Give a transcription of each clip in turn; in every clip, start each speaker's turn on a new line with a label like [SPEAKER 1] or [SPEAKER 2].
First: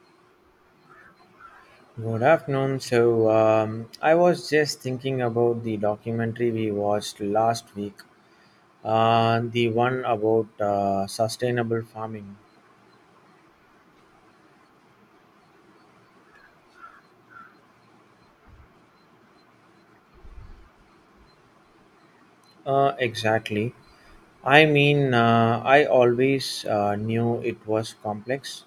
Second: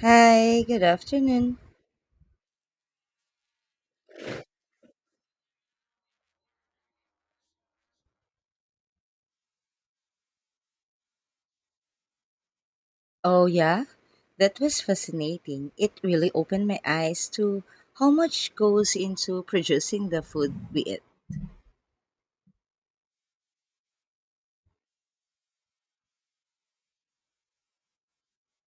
[SPEAKER 1] Hi, good afternoon.
[SPEAKER 2] Good afternoon. So, I was just thinking about the documentary we watched last week, the one about sustainable farming.
[SPEAKER 1] Oh, yeah, that was fascinating. It really opened my eyes to how much goes into producing the food we eat.
[SPEAKER 2] Exactly. I mean, I always knew it was complex,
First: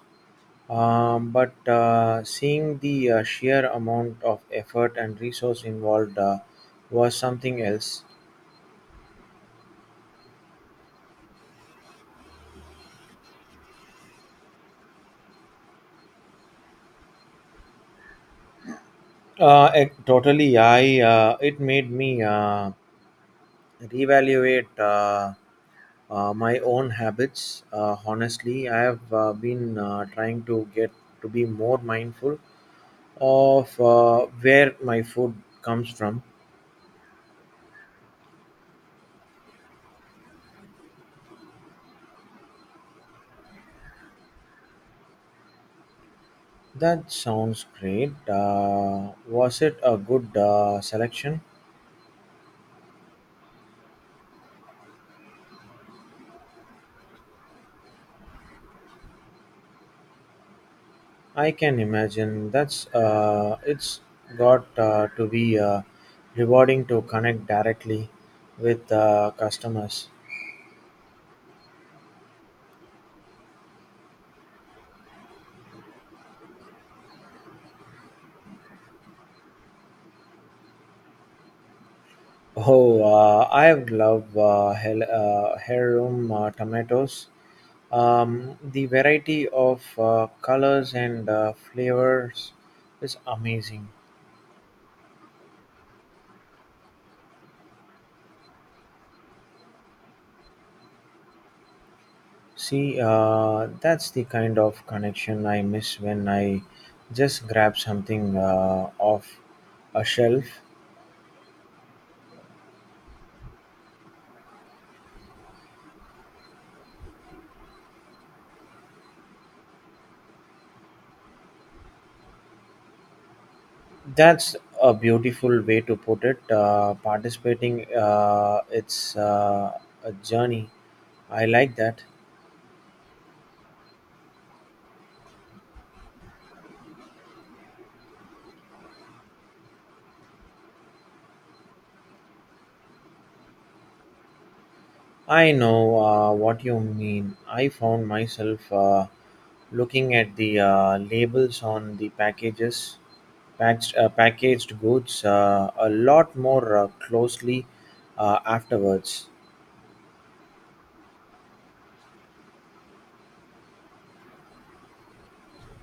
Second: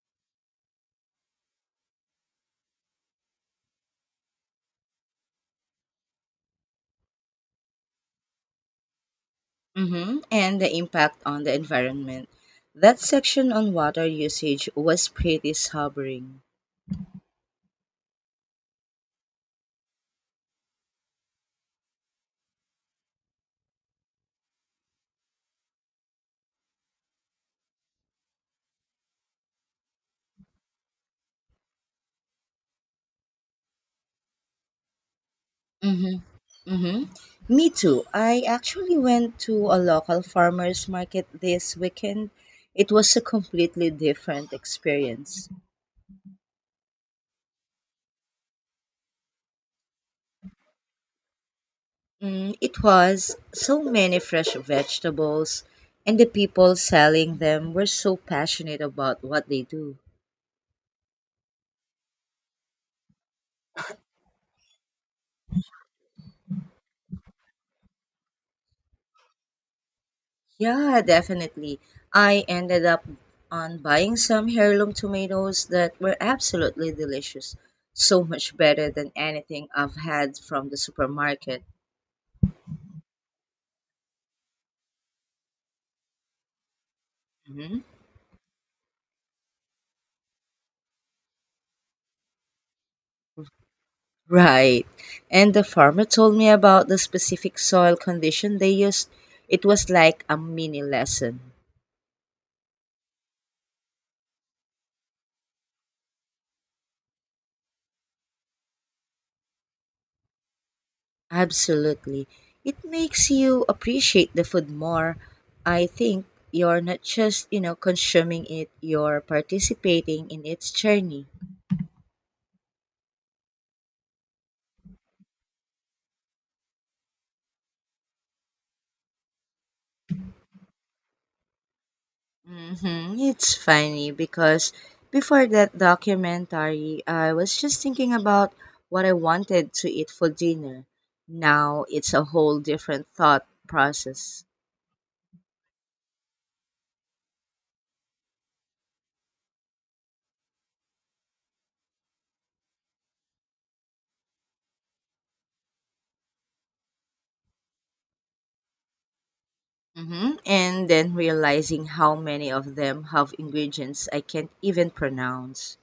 [SPEAKER 2] but seeing the sheer amount of effort and resource involved was something else.
[SPEAKER 1] And the impact on the environment. That section on water usage was pretty sobering.
[SPEAKER 2] Totally, I it made me reevaluate. My own habits, honestly, I have been trying to get to be more mindful of where my food comes from.
[SPEAKER 1] Mm-hmm. Mm-hmm. Me too. I actually went to a local farmer's market this weekend. It was a completely different experience.
[SPEAKER 2] That sounds great. Was it a good selection?
[SPEAKER 1] Mm, it was so many fresh vegetables, and the people selling them were so passionate about what they do.
[SPEAKER 2] I can imagine that's it's got to be rewarding to connect directly with customers.
[SPEAKER 1] Yeah, definitely. I ended up on buying some heirloom tomatoes that were absolutely delicious. So much better than anything I've had from the supermarket.
[SPEAKER 2] Oh, I have love heirloom tomatoes.
[SPEAKER 1] Mhm.
[SPEAKER 2] The variety of colors and flavors is amazing.
[SPEAKER 1] Right. And the farmer told me about the specific soil condition they used. It was like a mini lesson.
[SPEAKER 2] See, that's the kind of connection I miss when I just grab something off a shelf.
[SPEAKER 1] Absolutely. It makes you appreciate the food more. I think you're not just, consuming it, you're participating in its journey.
[SPEAKER 2] That's a beautiful way to put it. Participating, it's a journey. I like that.
[SPEAKER 1] It's funny because before that documentary, I was just thinking about what I wanted to eat for dinner. Now it's a whole different thought process.
[SPEAKER 2] I know what you mean. I found myself looking at the labels on the packages, packaged goods a lot more closely afterwards.
[SPEAKER 1] And then realizing how many of them have ingredients I can't even pronounce.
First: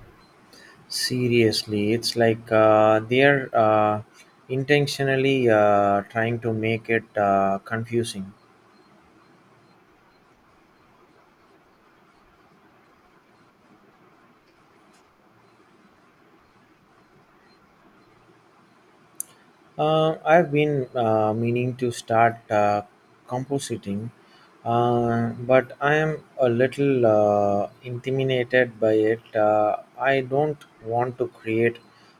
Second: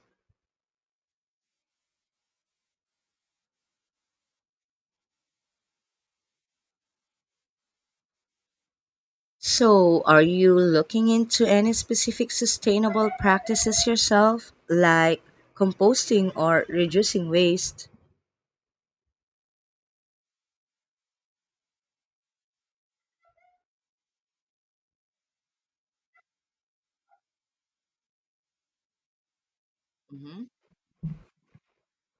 [SPEAKER 2] Seriously, it's like they're intentionally trying to make it confusing.
[SPEAKER 1] So, are you looking into any specific sustainable practices yourself, like composting or reducing waste?
[SPEAKER 2] I've been meaning to start compositing, but I am a little intimidated by it. I
[SPEAKER 1] hmm
[SPEAKER 2] don't want to create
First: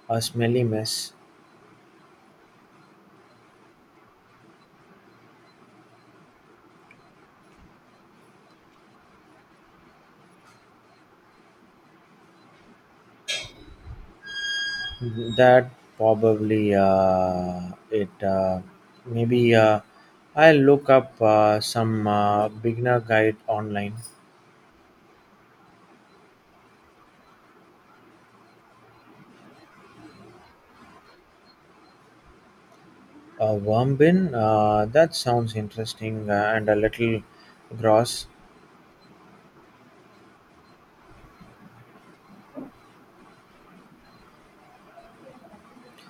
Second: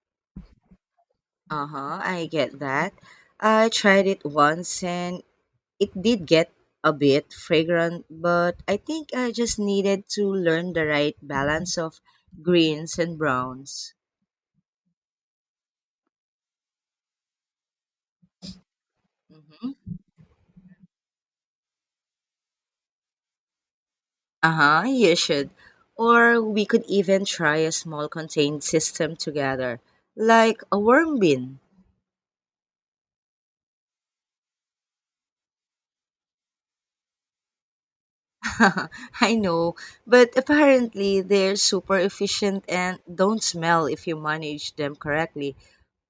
[SPEAKER 2] a smelly mess.
[SPEAKER 1] Uh huh, I get that. I tried it once and it did get a bit fragrant, but I think I just needed to learn the right balance of greens and browns.
[SPEAKER 2] That probably it. Maybe
[SPEAKER 1] hmm
[SPEAKER 2] I'll look up some beginner guide online.
[SPEAKER 1] Uh huh, you should. Or we could even try a small contained system together, like a worm bin.
[SPEAKER 2] A worm bin? That sounds interesting and a little gross.
[SPEAKER 1] I know, but apparently they're super efficient and don't smell if you manage them correctly.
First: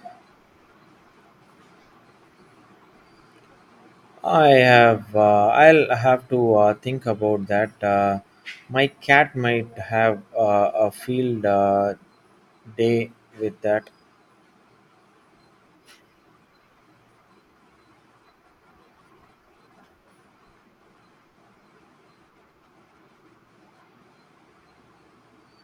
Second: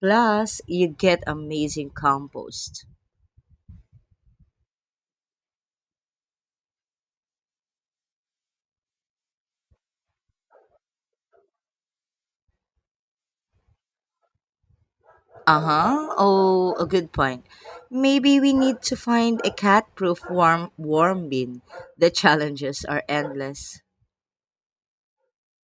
[SPEAKER 1] Plus, you get amazing compost.
[SPEAKER 2] I have. I'll have to think about that. My cat might have a field day with that.
[SPEAKER 1] Uh huh. Oh, a good point. Maybe we need to find a cat-proof warm bin. The challenges are endless.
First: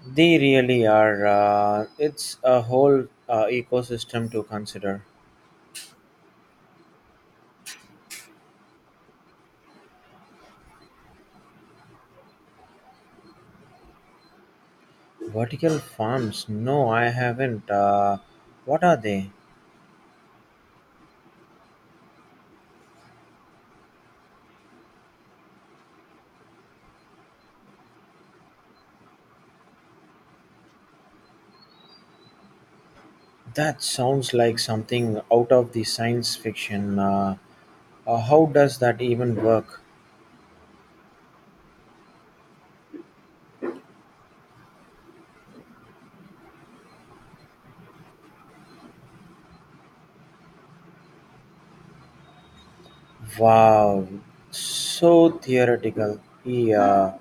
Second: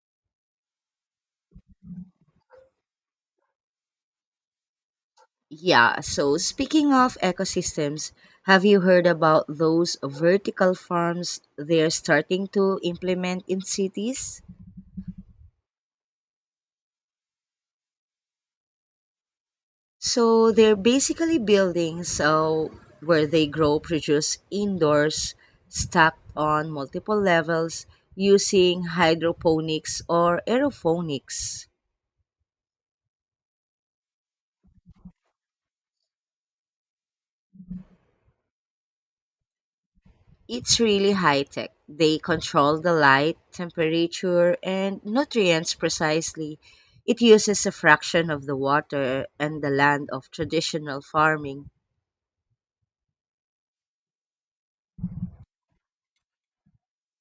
[SPEAKER 2] They really are. It's a whole ecosystem to consider.
[SPEAKER 1] Yeah. So speaking of ecosystems, have you heard about those vertical farms they're starting to implement in cities?
[SPEAKER 2] Vertical farms? No, I haven't. What are they?
[SPEAKER 1] So they're basically buildings where they grow produce indoors, stacked on multiple levels using hydroponics or aeroponics.
[SPEAKER 2] That sounds like something out of the science fiction. How does that even work?
[SPEAKER 1] It's really high tech. They control the light, temperature, and nutrients precisely. It uses a fraction of the water and the land of traditional farming.
[SPEAKER 2] Wow, so theoretical. Yeah.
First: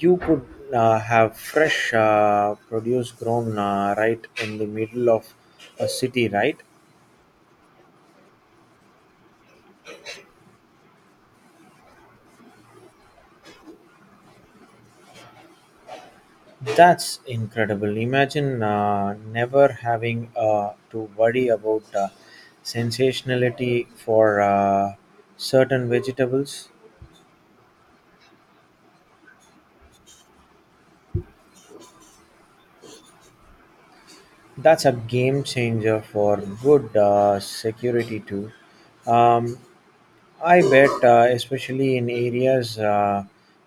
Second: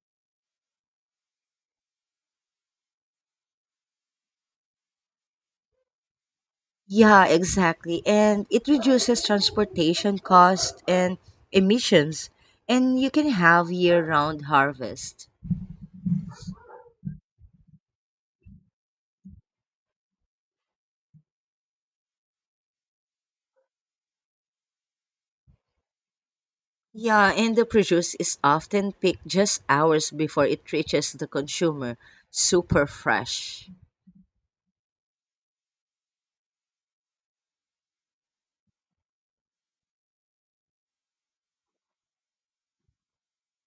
[SPEAKER 2] You could have fresh produce grown right in the middle of a city, right?
[SPEAKER 1] Yeah, exactly. And it reduces transportation cost and emissions, and you can have year-round harvest.
[SPEAKER 2] That's incredible. Imagine never having to worry about sensationality for certain vegetables.
[SPEAKER 1] Yeah, and the produce is often picked just hours before it reaches the consumer, super fresh.
[SPEAKER 2] That's a game changer for good security too. Um, I bet, especially in areas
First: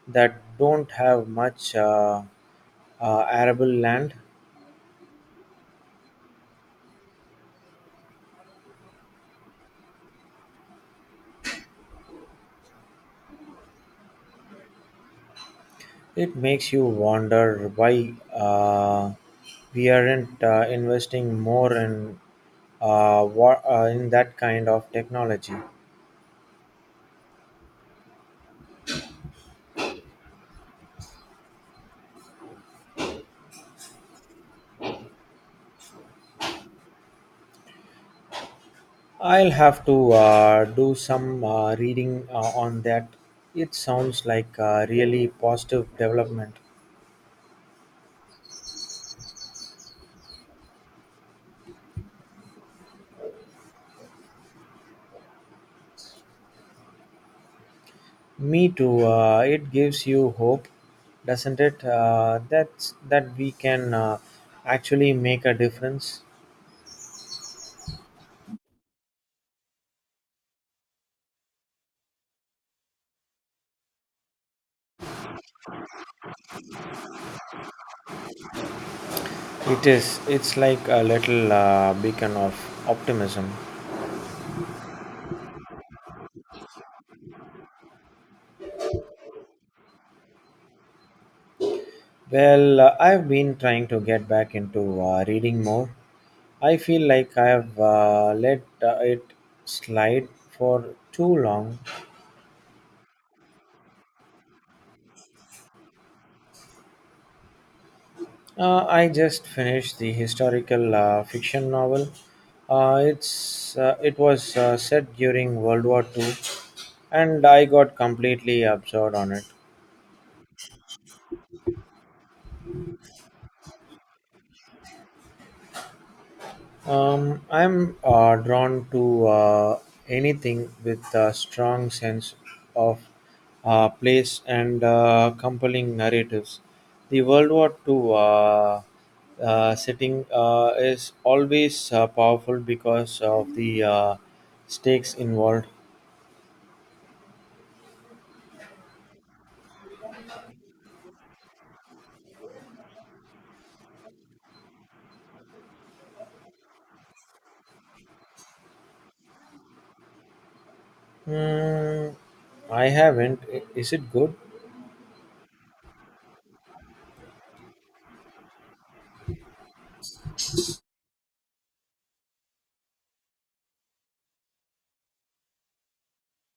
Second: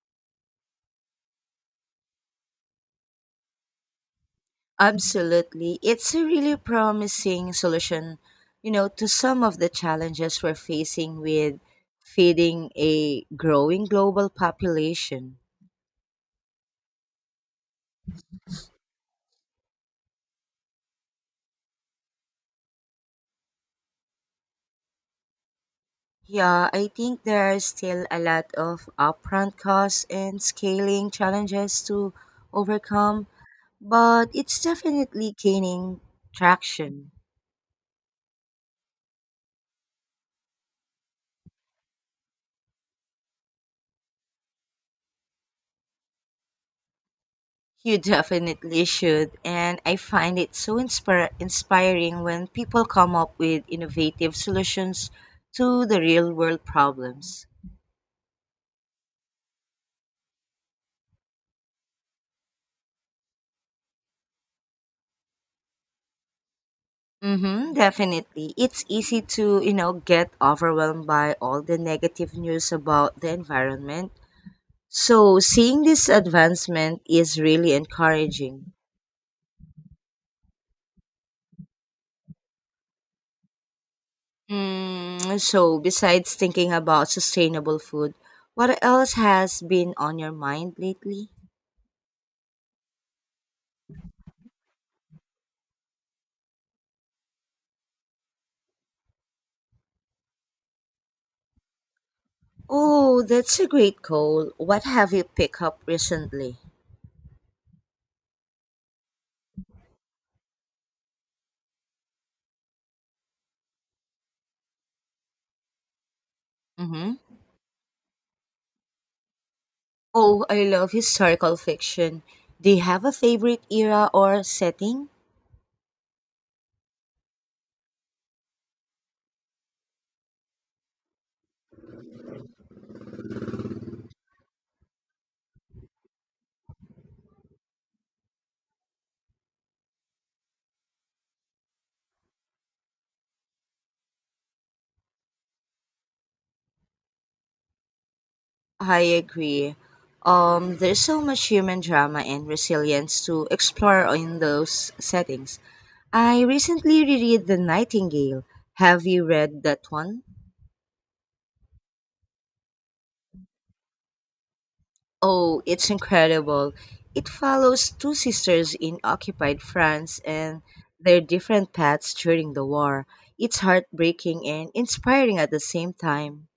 [SPEAKER 2] that don't have much. Arable land.
[SPEAKER 1] Absolutely. It's a really promising solution, to some of the challenges we're facing with feeding a growing global population.
[SPEAKER 2] It makes you wonder why we aren't investing more in, in that kind of technology.
[SPEAKER 1] Yeah, I think there are still a lot of upfront costs and scaling challenges to overcome, but it's definitely gaining traction.
[SPEAKER 2] I'll have to do some reading on that. It sounds like a really positive development.
[SPEAKER 1] You definitely should. And I find it so inspiring when people come up with innovative solutions to the real world problems.
[SPEAKER 2] Me too. It gives you hope, doesn't it? That we can actually make a difference.
[SPEAKER 1] Mm-hmm, definitely. It's easy to, get overwhelmed by all the negative news about the environment. So, seeing this advancement is really encouraging.
[SPEAKER 2] It is. It's like a little beacon of optimism.
[SPEAKER 1] Mm, so, besides thinking about sustainable food, what else has been on your mind lately?
[SPEAKER 2] Well, I've been trying to get back into reading more. I feel like I've let it slide for too long.
[SPEAKER 1] Oh, that's a great goal. What have you picked up recently?
[SPEAKER 2] I just finished the historical fiction novel. It was set during World War Two,
[SPEAKER 1] Mm-hmm.
[SPEAKER 2] and I got completely absorbed on it.
[SPEAKER 1] Oh, I love historical fiction. Do you have a favorite era or setting?
[SPEAKER 2] I'm drawn to anything with a strong sense of place and compelling narratives. The World War II setting is always powerful because of the stakes involved.
[SPEAKER 1] I agree. There's so much human drama and resilience to explore in those settings. I recently reread The Nightingale. Have you read that one?
[SPEAKER 2] Hmm, I haven't. Is it good?
[SPEAKER 1] Oh, it's incredible. It follows two sisters in occupied France and their different paths during the war. It's heartbreaking and inspiring at the same time.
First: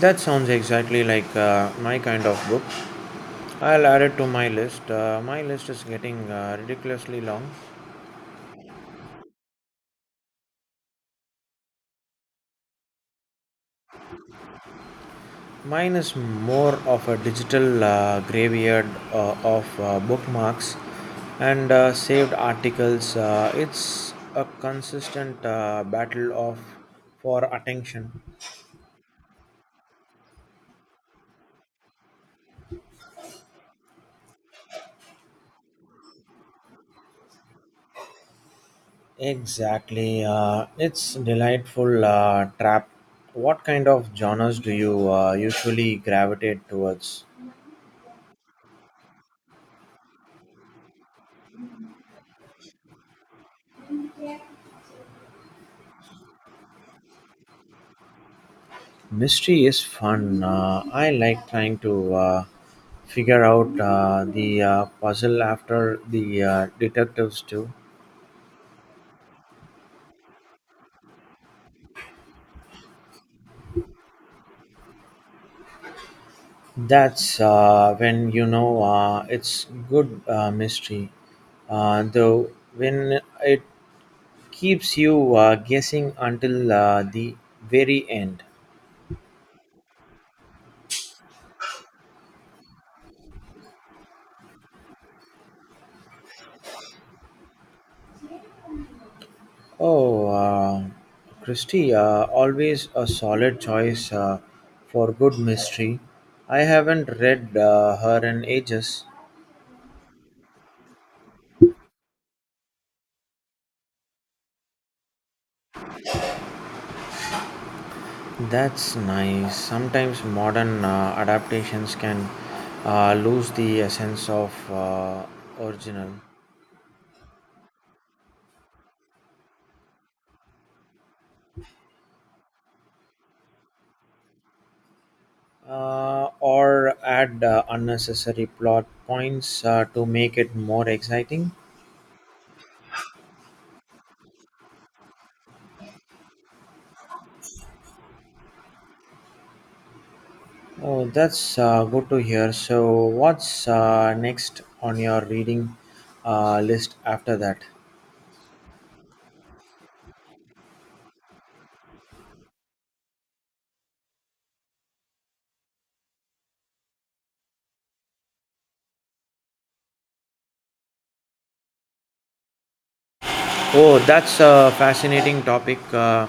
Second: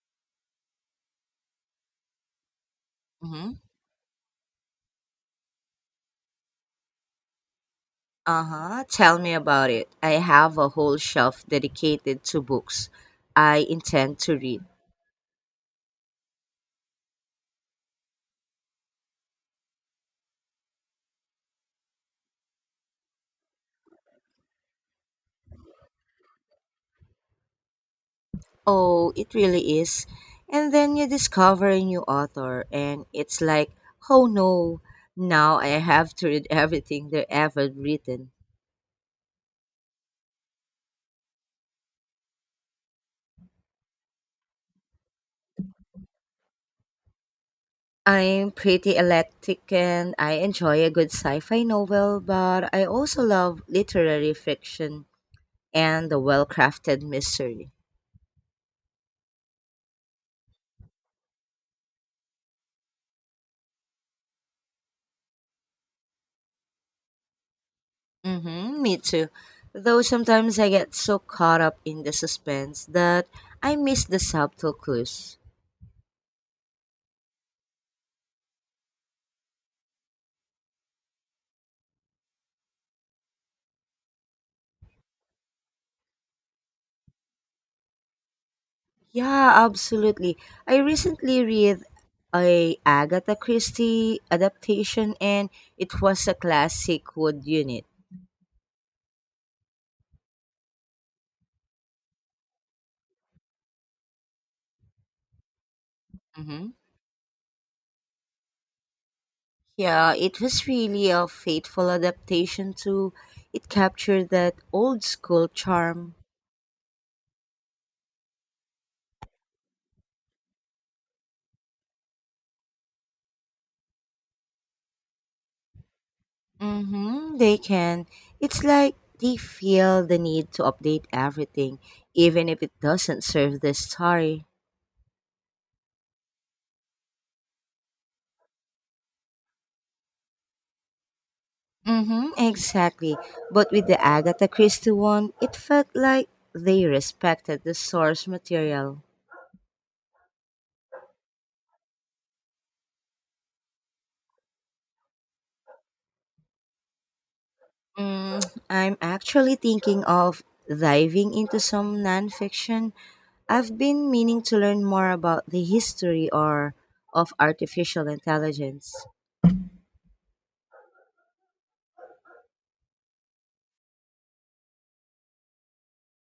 [SPEAKER 2] That sounds exactly like my kind of book.
[SPEAKER 1] Mhm.
[SPEAKER 2] I'll add it to my list. My list is getting ridiculously long.
[SPEAKER 1] Uh huh. Tell me about it. I have a whole shelf dedicated to books I intend to read.
[SPEAKER 2] Mine is more of a digital graveyard of bookmarks and saved articles. It's a consistent battle of for attention.
[SPEAKER 1] Oh, it really is. And then you discover a new author, and it's like, oh no, now I have to read everything they've ever written.
[SPEAKER 2] Exactly. It's delightful trap. What kind of genres do you usually gravitate towards?
[SPEAKER 1] I'm pretty eclectic and I enjoy a good sci fi novel, but I also love literary fiction and the well crafted mystery.
[SPEAKER 2] Mystery is fun. I like trying to figure out the puzzle after the detectives do.
[SPEAKER 1] Mm-hmm, me too. Though sometimes I get so caught up in the suspense that I miss the subtle clues.
[SPEAKER 2] That's when you know it's good mystery, though when it keeps you guessing until the very end.
[SPEAKER 1] Yeah, absolutely. I recently read a Agatha Christie adaptation and it was a classic wood unit.
[SPEAKER 2] Oh, Christy, always a solid choice for good mystery. I
[SPEAKER 1] Mm-hmm.
[SPEAKER 2] haven't read her in ages.
[SPEAKER 1] Yeah, it was really a faithful adaptation too. It captured that old school charm.
[SPEAKER 2] That's nice. Sometimes modern adaptations can lose the essence of original.
[SPEAKER 1] Mm-hmm, they can. It's like they feel the need to update everything, even if it doesn't serve the story.
[SPEAKER 2] Or add unnecessary plot points to make it more exciting.
[SPEAKER 1] Mm-hmm, exactly. But with the Agatha Christie one, it felt like they respected the source material.
[SPEAKER 2] Oh, that's good to hear. So, what's next on your reading list after that?
[SPEAKER 1] Mm, I'm actually thinking of diving into some nonfiction. I've been meaning to learn more about the history or of artificial intelligence.
[SPEAKER 2] Oh, that's a fascinating topic. Uh,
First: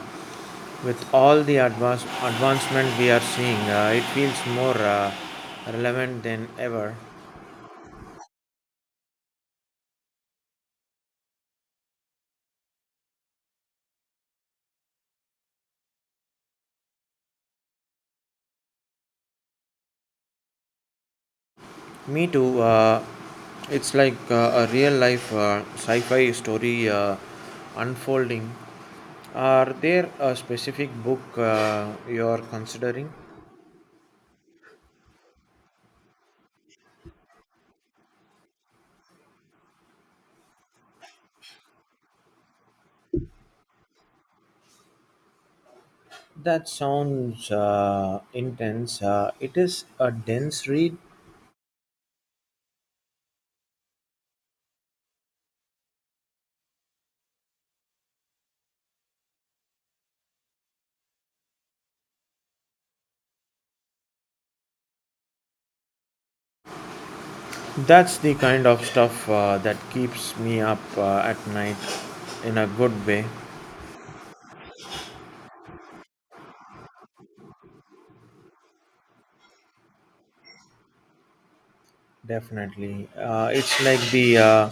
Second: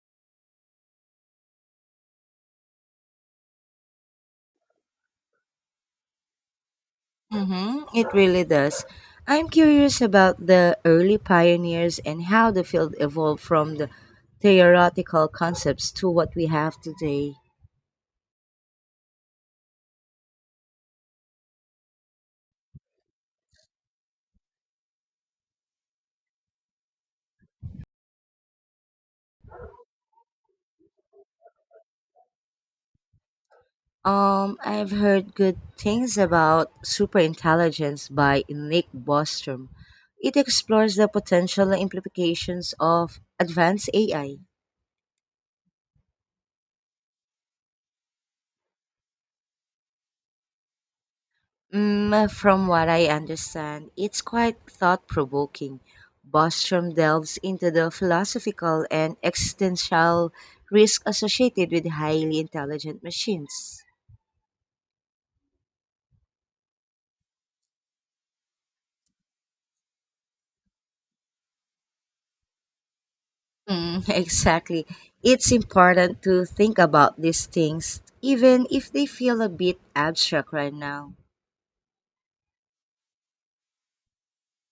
[SPEAKER 2] with all the advancement we are seeing, it feels more relevant than ever.
[SPEAKER 1] Mm-hmm, it really does. I'm curious about the early pioneers and how the field evolved from the theoretical concepts to what we have today.
[SPEAKER 2] Me too. It's like a real life sci fi story unfolding. Are there a specific book you're considering?
[SPEAKER 1] I've heard good things about Superintelligence by Nick Bostrom. It explores the potential implications of advanced AI.
[SPEAKER 2] That sounds intense. It is a dense read.
[SPEAKER 1] Mm, from what I understand, it's quite thought provoking. Bostrom delves into the philosophical and existential risk associated with highly intelligent machines.
[SPEAKER 2] That's the kind of stuff that keeps me up at night in a good way.
[SPEAKER 1] Mm, exactly. It's important to think about these things, even if they feel a bit abstract right now.
[SPEAKER 2] Definitely. It's like the uh,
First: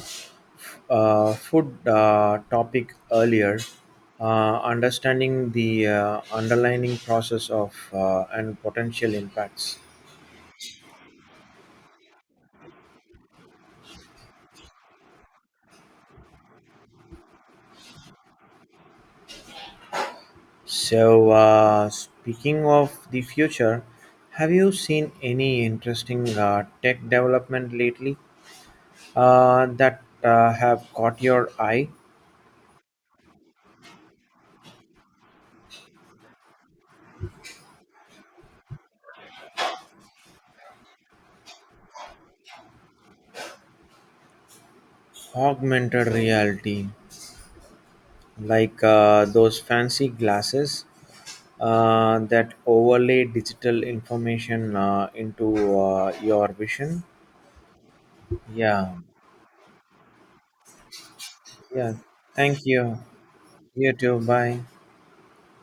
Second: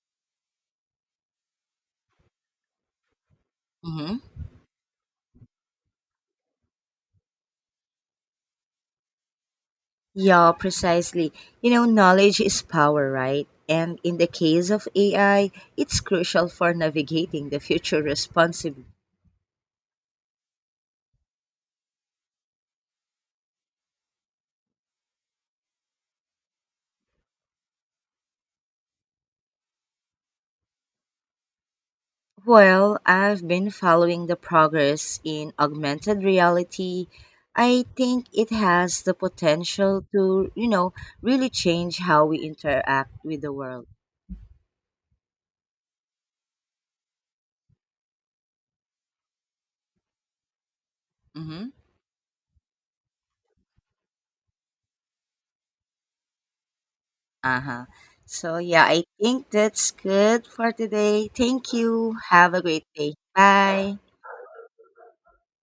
[SPEAKER 2] uh, food topic earlier.
[SPEAKER 1] hmm
[SPEAKER 2] Understanding the underlining process of and potential impacts.
[SPEAKER 1] Yeah, precisely. You know, knowledge is power, right? And in the case of AI, it's crucial for navigating the future responsibly.
[SPEAKER 2] So, speaking of the future, have you seen any interesting tech development lately that have caught your eye?
[SPEAKER 1] Well, I've been following the progress in augmented reality. I think it has the potential to, really change how we interact with the world.
[SPEAKER 2] Augmented reality, like those fancy glasses
[SPEAKER 1] Mm-hmm.
[SPEAKER 2] that overlay digital information into your vision.
[SPEAKER 1] Uh huh. So, yeah,
[SPEAKER 2] Yeah,
[SPEAKER 1] I think that's good for today. Thank
[SPEAKER 2] yeah.
[SPEAKER 1] you. Have
[SPEAKER 2] Thank
[SPEAKER 1] a great
[SPEAKER 2] you.
[SPEAKER 1] day.
[SPEAKER 2] You
[SPEAKER 1] Bye.
[SPEAKER 2] too. Bye.